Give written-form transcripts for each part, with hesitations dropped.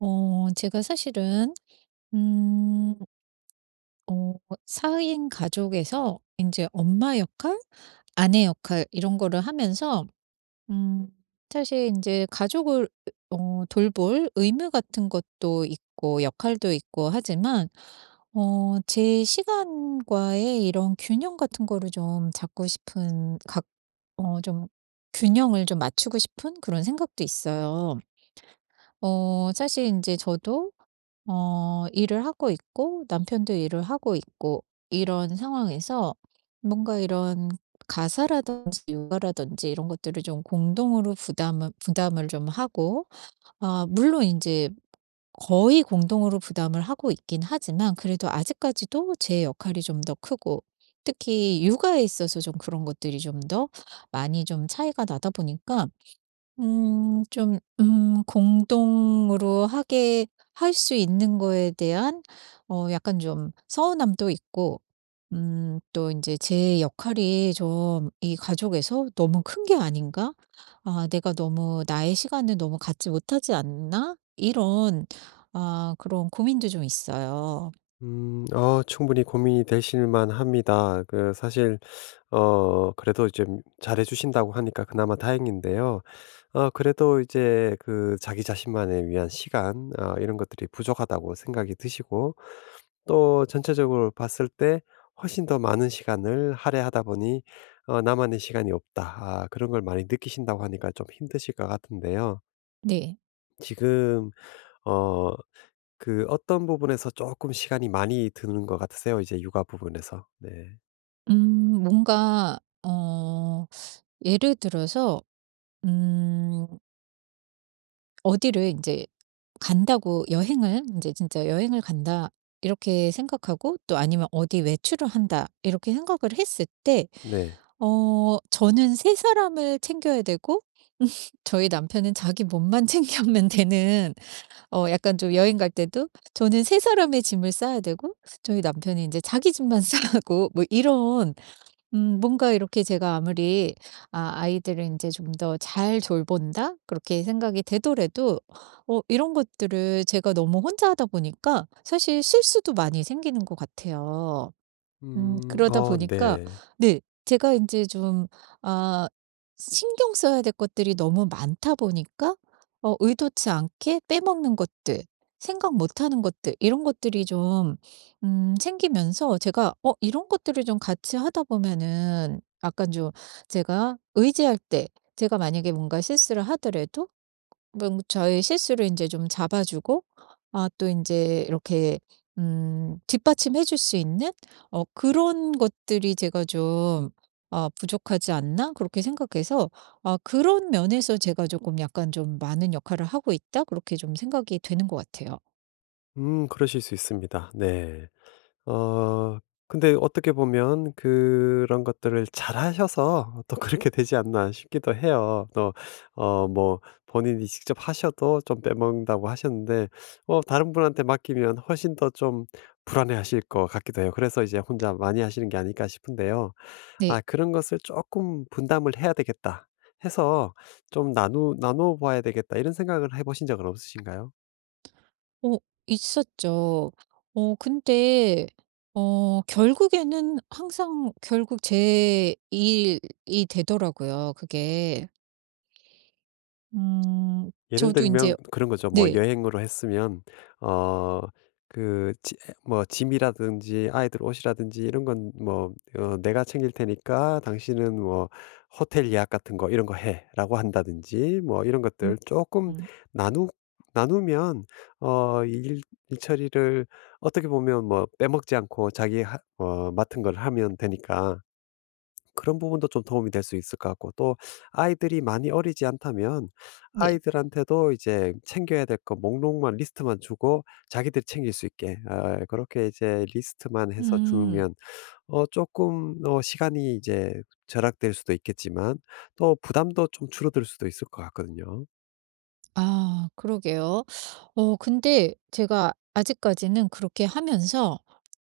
제가 사실은 음 어 사인 가족에서 이제 엄마 역할, 아내 역할 이런 거를 하면서 음 사실 이제 가족을 돌볼 의무 같은 것도 있고 역할도 있고 하지만, 제 시간과의 이런 균형 같은 거를 좀 잡고 싶은 각 어 좀 균형을 좀 맞추고 싶은 그런 생각도 있어요. 사실 이제 저도 일을 하고 있고 남편도 일을 하고 있고, 이런 상황에서 뭔가 이런 가사라든지 육아라든지 이런 것들을 좀 공동으로 부담을 좀 하고. 아, 물론 이제 거의 공동으로 부담을 하고 있긴 하지만 그래도 아직까지도 제 역할이 좀 더 크고, 특히 육아에 있어서 좀 그런 것들이 좀 더 많이 좀 차이가 나다 보니까, 좀 공동으로 하게 할 수 있는 거에 대한 약간 좀 서운함도 있고, 또 이제 제 역할이 좀 이 가족에서 '너무 큰 게 아닌가? 아, 내가 너무 나의 시간을 너무 갖지 못하지 않나?' 이런 그런 고민도 좀 있어요. 음. 충분히 고민이 되실 만합니다. 그 사실 그래도 이제 잘해 주신다고 하니까 그나마 다행인데요. 그래도 이제 그 자기 자신만을 위한 시간, 이런 것들이 부족하다고 생각이 드시고, 또 전체적으로 봤을 때 훨씬 더 많은 시간을 할애하다 보니 '나만의 시간이 없다', 아 그런 걸 많이 느끼신다고 하니까 좀 힘드실 것 같은데요. 네. 지금 어 그 어떤 부분에서 조금 시간이 많이 드는 것 같으세요? 이제 육아 부분에서. 네. 음 뭔가 어 예를 들어서 음 어디를 이제 간다고, 여행을 이제 진짜 '여행을 간다.' 이렇게 생각하고, 또 아니면 '어디 외출을 한다.' 이렇게 생각을 했을 때, 네. 저는 세 사람을 챙겨야 되고 저희 남편은 자기 몸만 챙기면 되는. 약간 좀 여행 갈 때도 저는 세 사람의 짐을 싸야 되고 저희 남편이 이제 자기 짐만 싸고 뭐 이런. 뭔가 이렇게 제가 아무리 아이들을 이제 좀 더 잘 돌본다 그렇게 생각이 되더라도, 이런 것들을 제가 너무 혼자 하다 보니까 사실 실수도 많이 생기는 것 같아요. 음. 그러다 어 보니까 네. 네, 제가 이제 좀 아 신경 써야 될 것들이 너무 많다 보니까 의도치 않게 빼먹는 것들, 생각 못 하는 것들 이런 것들이 좀 생기면서, 제가 이런 것들을 좀 같이 하다 보면은 약간 좀. 제가 의지할 때, 제가 만약에 뭔가 실수를 하더라도 뭐 저의 실수를 인제 좀 잡아 주고, 또 인제 이렇게 뒷받침해 줄 수 있는 그런 것들이 제가 좀 '부족하지 않나?' 그렇게 생각해서, 그런 면에서 제가 조금 약간 좀 '많은 역할을 하고 있다.' 그렇게 좀 생각이 되는 것 같아요. 그러실 수 있습니다. 네. 어 근데 어떻게 보면 그런 것들을 잘하셔서 또 그렇게 되지 않나 싶기도 해요. 또 뭐 본인이 직접 하셔도 좀 빼먹는다고 하셨는데, 다른 분한테 맡기면 훨씬 더 좀 불안해하실 것 같기도 해요. 그래서 이제 혼자 많이 하시는 게 아닐까 싶은데요. 네. 아 그런 것을 조금 분담을 해야 되겠다 해서 좀 나누 나눠 봐야 되겠다, 이런 생각을 해 보신 적은 없으신가요? 어 있었죠. 근데 결국에는 항상 결국 제 일이 되더라고요, 그게. 음. 예를 저도 인제 들면 그런 거죠. 뭐 네. 여행으로 했으면 어 그 뭐 짐이라든지 아이들 옷이라든지 이런 건 뭐 "내가 챙길 테니까 당신은 뭐 호텔 예약 같은 거 이런 거 해."라고 한다든지, 뭐 이런 것들 조금 음음. 나누 나누면 일 일처리를 어떻게 보면 뭐 빼먹지 않고 자기 하 어 맡은 걸 하면 되니까 그런 부분도 좀 도움이 될 수 있을 것 같고, 또 아이들이 많이 어리지 않다면 네. 아이들한테도 이제 챙겨야 될 거 목록만, 리스트만 주고 자기들이 챙길 수 있게, 아 그렇게 이제 리스트만 해서 음. 주면 어금어 시간이 이제 절약될 수도 있겠지만 또 부담도 좀 줄어들 수도 있을 것 같거든요. 아, 그러게요. 근데 제가 아직까지는 그렇게 하면서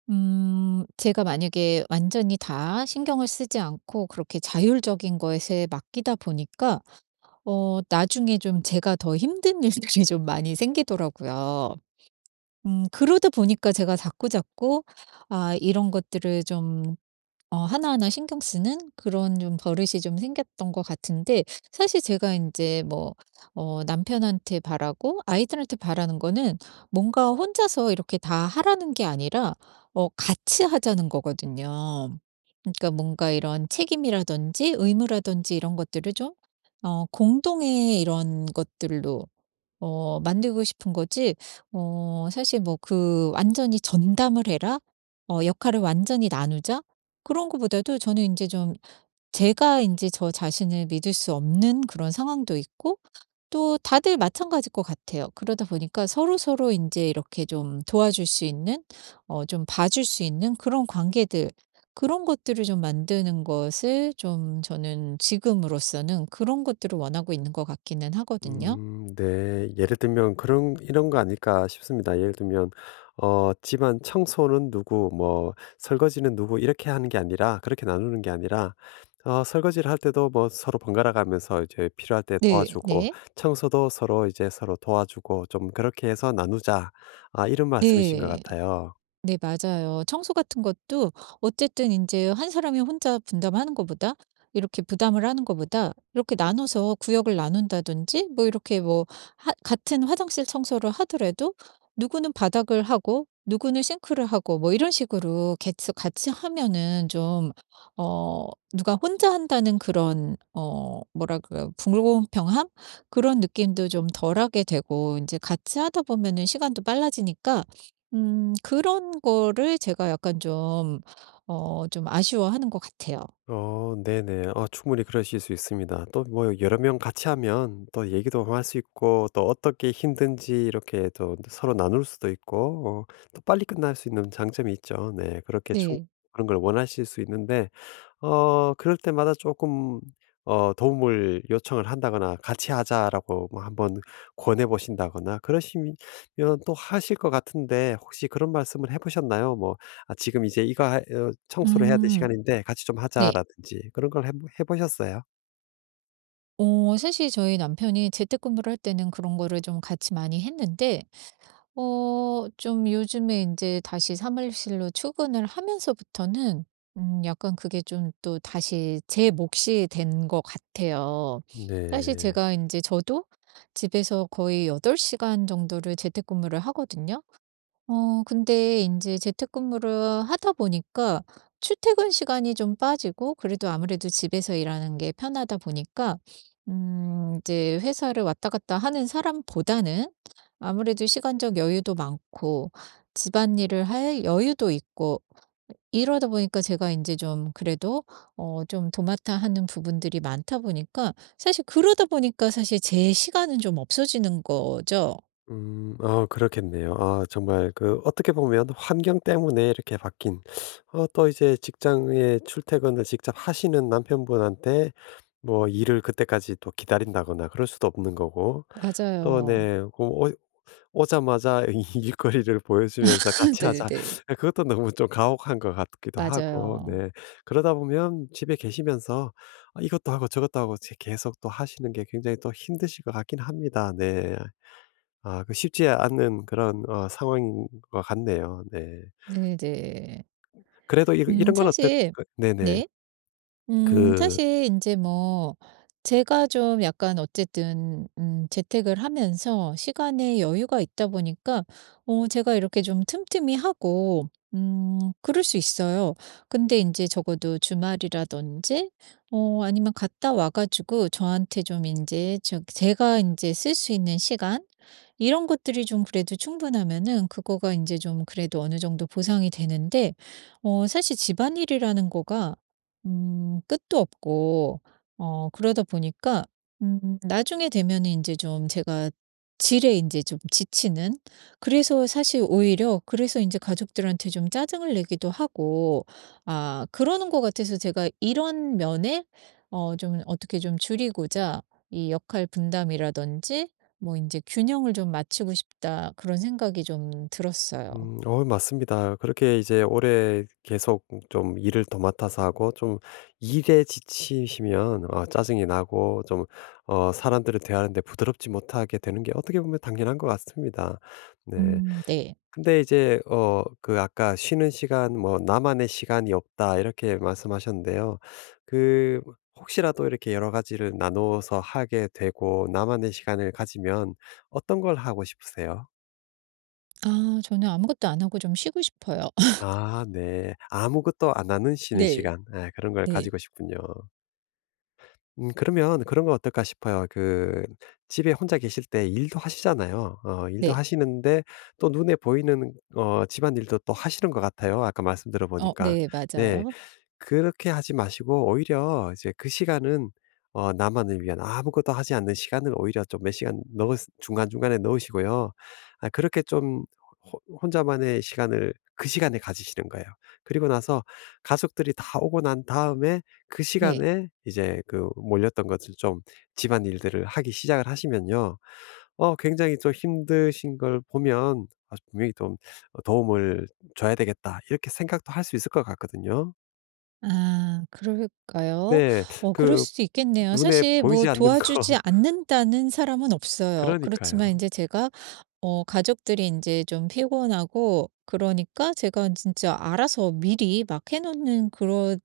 제가 만약에 완전히 다 신경을 쓰지 않고 그렇게 자율적인 것에 맡기다 보니까, 나중에 좀 제가 더 힘든 일들이 좀 많이 생기더라고요. 그러다 보니까 제가 자꾸자꾸 이런 것들을 좀 하나하나 신경 쓰는 그런 좀 버릇이 좀 생겼던 것 같은데. 사실 제가 이제 뭐 남편한테 바라고 아이들한테 바라는 거는, 뭔가 혼자서 이렇게 다 하라는 게 아니라 같이 하자는 거거든요. 그러니까 뭔가 이런 책임이라든지 의무라든지 이런 것들을 좀 공동의 이런 것들로 만들고 싶은 거지, 사실 뭐 그 '완전히 전담을 해라. 어 역할을 완전히 나누자.' 그런 거보다도, 저는 이제 좀 제가 이제 저 자신을 믿을 수 없는 그런 상황도 있고, 또 다들 마찬가지일 것 같아요. 그러다 보니까 서로서로 이제 이렇게 좀 도와줄 수 있는, 좀 봐줄 수 있는 그런 관계들, 그런 것들을 좀 만드는 것을, 좀 저는 지금으로서는 그런 것들을 원하고 있는 것 같기는 하거든요. 네. 예를 들면 그런, 이런 거 아닐까 싶습니다. 예를 들면 집안 청소는 누구, 뭐 설거지는 누구, 이렇게 하는 게 아니라, 그렇게 나누는 게 아니라 설거지를 할 때도 뭐 서로 번갈아 가면서 이제 필요할 때 네. 도와주고, 네. 청소도 서로, 이제 서로 도와주고, 좀 그렇게 해서 나누자, 아 이런 말씀이신 것 네. 같아요. 네, 맞아요. 청소 같은 것도 어쨌든 인제 한 사람이 혼자 분담하는 것보다, 이렇게 부담을 하는 것보다 이렇게 나눠서 구역을 나눈다든지, 뭐 이렇게 뭐, 하 같은 화장실 청소를 하더라도 누구는 바닥을 하고 누구는 싱크를 하고, 뭐 이런 식으로 개츠 같이 하면은 좀, 어 누가 혼자 한다는 그런, 뭐라 그래요? 불공평함? 그런 느낌도 좀 덜하게 되고 인제 같이 하다 보면은 시간도 빨라지니까. 그런 거를 제가 약간 좀 좀 아쉬워하는 것 같아요. 네네. 충분히 그러실 수 있습니다. 또 뭐 여러 명 같이 하면 또 얘기도 할 수 있고, 또 어떻게 힘든지 이렇게 또 서로 나눌 수도 있고, 또 빨리 끝날 수 있는 장점이 있죠. 네. 그렇게 충 네. 그런 걸 원하실 수 있는데, 그럴 때마다 조금 도움을 요청을 한다거나 "같이 하자."라고 뭐 한번 권해 보신다거나 그러시면 또 하실 것 같은데, 혹시 그런 말씀을 해 보셨나요? 뭐 "아 지금 이제 이거 하 어 청소를 해야 될 음 시간인데 같이 좀 네. 하자."라든지 그런 걸 해 보셨어요? 사실 저희 남편이 재택근무를 할 때는 그런 거를 좀 같이 많이 했는데, 좀 요즘에 이제 다시 사무실로 출근을 하면서부터는 약간 그게 좀 또 다시 제 몫이 된 것 같아요. 사실 네. 제가 이제 저도 집에서 거의 8 시간 정도를 재택근무를 하거든요. 근데 이제 재택근무를 하다 보니까 출퇴근 시간이 좀 빠지고, 그래도 아무래도 집에서 일하는 게 편하다 보니까 음 이제 회사를 왔다 갔다 하는 사람보다는 아무래도 시간적 여유도 많고 집안일을 할 여유도 있고, 이러다 보니까 제가 이제 좀 그래도 좀 도맡아 하는 부분들이 많다 보니까, 사실 그러다 보니까 사실 제 시간은 좀 없어지는 거죠. 그렇겠네요. 아 정말 그 어떻게 보면 환경 때문에 이렇게 바뀐, 또 이제 직장에 출퇴근을 직접 하시는 남편분한테 뭐 일을 그때까지 또 기다린다거나 그럴 수도 없는 거고, 또 맞아요. 네 어 오자마자 이 일거리를 보여주면서 "같이 하자." 네네네. 예, 그것도 너무 좀 가혹한 것 같기도 하고. 맞아요. 네. 그러다 보면 집에 계시면서 아 이것도 하고 저것도 하고, 제 계속 또 하시는 게 굉장히 또 힘드실 것 같긴 합니다. 네. 아 그 쉽지 않은 그런 상황인 것 같네요. 네. 네 네. 그래도 이 이런 건 어떨 사실 그 네네. 네. 그 사실 이제 뭐 제가 좀 약간 어쨌든 재택을 하면서 시간에 여유가 있다 보니까 제가 이렇게 좀 틈틈이 하고 그럴 수 있어요. 근데 이제 적어도 주말이라든지 아니면 갔다 와 가지고, 저한테 좀 이제 제가 이제 쓸 수 있는 시간 이런 것들이 좀 그래도 충분하면은, 그거가 이제 좀 그래도 어느 정도 보상이 되는데, 사실 집안일이라는 거가 끝도 없고, 그러다 보니까 나중에 되면은 이제 좀 제가 질에 이제 좀 지치는. 그래서 사실 오히려 그래서 이제 가족들한테 좀 짜증을 내기도 하고 그러는 것 같아서, 제가 이런 면에 좀 어떻게 좀 줄이고자 이 역할 분담이라든지 뭐 이제 '균형을 좀 맞추고 싶다.' 그런 생각이 좀 들었어요. 맞습니다. 그렇게 이제 오래 계속 좀 일을 더 맡아서 하고, 좀 일에 지치시면 짜증이 나고, 좀 사람들을 대하는 데 부드럽지 못하게 되는 게 어떻게 보면 당연한 것 같습니다. 네. 네. 근데 이제 그 아까 쉬는 시간 뭐 "나만의 시간이 없다." 이렇게 말씀하셨는데요. 그 혹시라도 이렇게 여러 가지를 나누어서 하게 되고 나만의 시간을 가지면 어떤 걸 하고 싶으세요? 아, 저는 아무것도 안 하고 좀 쉬고 싶어요. 아 네. 아무것도 안 하는 쉬는 네. 시간. 아, 그런 걸 네. 가지고 싶군요. 그러면 그런 거 어떨까 싶어요. 그 집에 혼자 계실 때 일도 하시잖아요. 일도 네. 하시는데 또 눈에 보이는 집안일도 또 하시는 것 같아요, 아까 말씀 들어 보니까. 네, 네. 맞아요. 그렇게 하지 마시고, 오히려 이제 그 시간은 나만을 위한 아무것도 하지 않는 시간을, 오히려 좀 몇 시간 넣 중간중간에 넣으시고요. 아 그렇게 좀 호 혼자만의 시간을 그 시간에 가지시는 거예요. 그리고 나서 가족들이 다 오고 난 다음에 그 네. 시간에 이제 그 몰렸던 것을 좀, 집안일들을 하기 시작을 하시면요, 굉장히 좀 힘드신 걸 보면 '아 분명히 좀 도움을 줘야 되겠다.' 이렇게 생각도 할 수 있을 것 같거든요. 아, 그럴까요? 네. 그럴 그 수도 있겠네요. 눈에 사실 뭐 보이지 않는 거. 도와주지 않는다는 사람은 없어요. 그러니까요. 그렇지만 이제 제가, 가족들이 이제 좀 피곤하고 그러니까 제가 진짜 알아서 미리 막 해 놓는 그런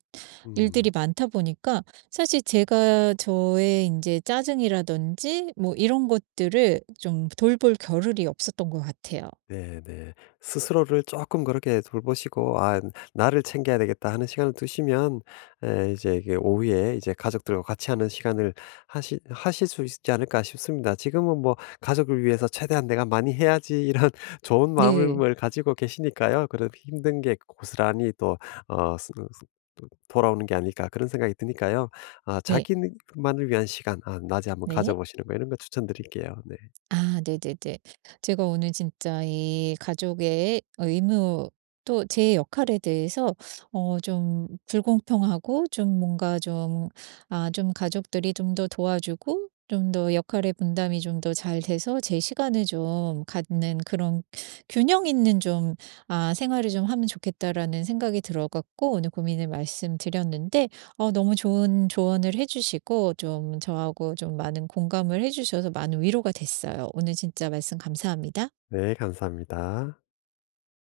음. 일들이 많다 보니까, 사실 제가 저의 이제 짜증이라든지 뭐 이런 것들을 좀 돌볼 겨를이 없었던 것 같아요. 네네. 스스로를 조금 그렇게 돌보시고 '아 나를 챙겨야 되겠다.' 하는 시간을 두시면, 에 이제 이게 오후에 이제 가족들과 같이 하는 시간을 하시 하실 수 있지 않을까 싶습니다. 지금은 뭐 '가족을 위해서 최대한 내가 많이 해야지.' 이런 좋은 네. 마음을 가지고 계시니까요, 그런 힘든 게 고스란히 또 어 스 스 또 돌아오는 게 아닐까, 그런 생각이 드니까요. 아 네. 자기만을 위한 시간, 낮에 한번 가져 네. 보시는 거, 이런 거 추천드릴게요. 네. 아, 네네네. 제가 오늘 진짜 이 가족의 의무, 또 제 역할에 대해서 좀 불공평하고 좀 뭔가 좀 좀 가족들이 좀 더 도와주고 좀 더 역할의 분담이 좀 더 잘 돼서 제 시간을 좀 갖는, 그런 균형 있는 좀 '생활을 좀 하면 좋겠다.'라는 생각이 들어 갖고 오늘 고민을 말씀드렸는데, 너무 좋은 조언을 해 주시고 좀 저하고 좀 많은 공감을 해 주셔서 많은 위로가 됐어요. 오늘 진짜 말씀 감사합니다. 네, 감사합니다.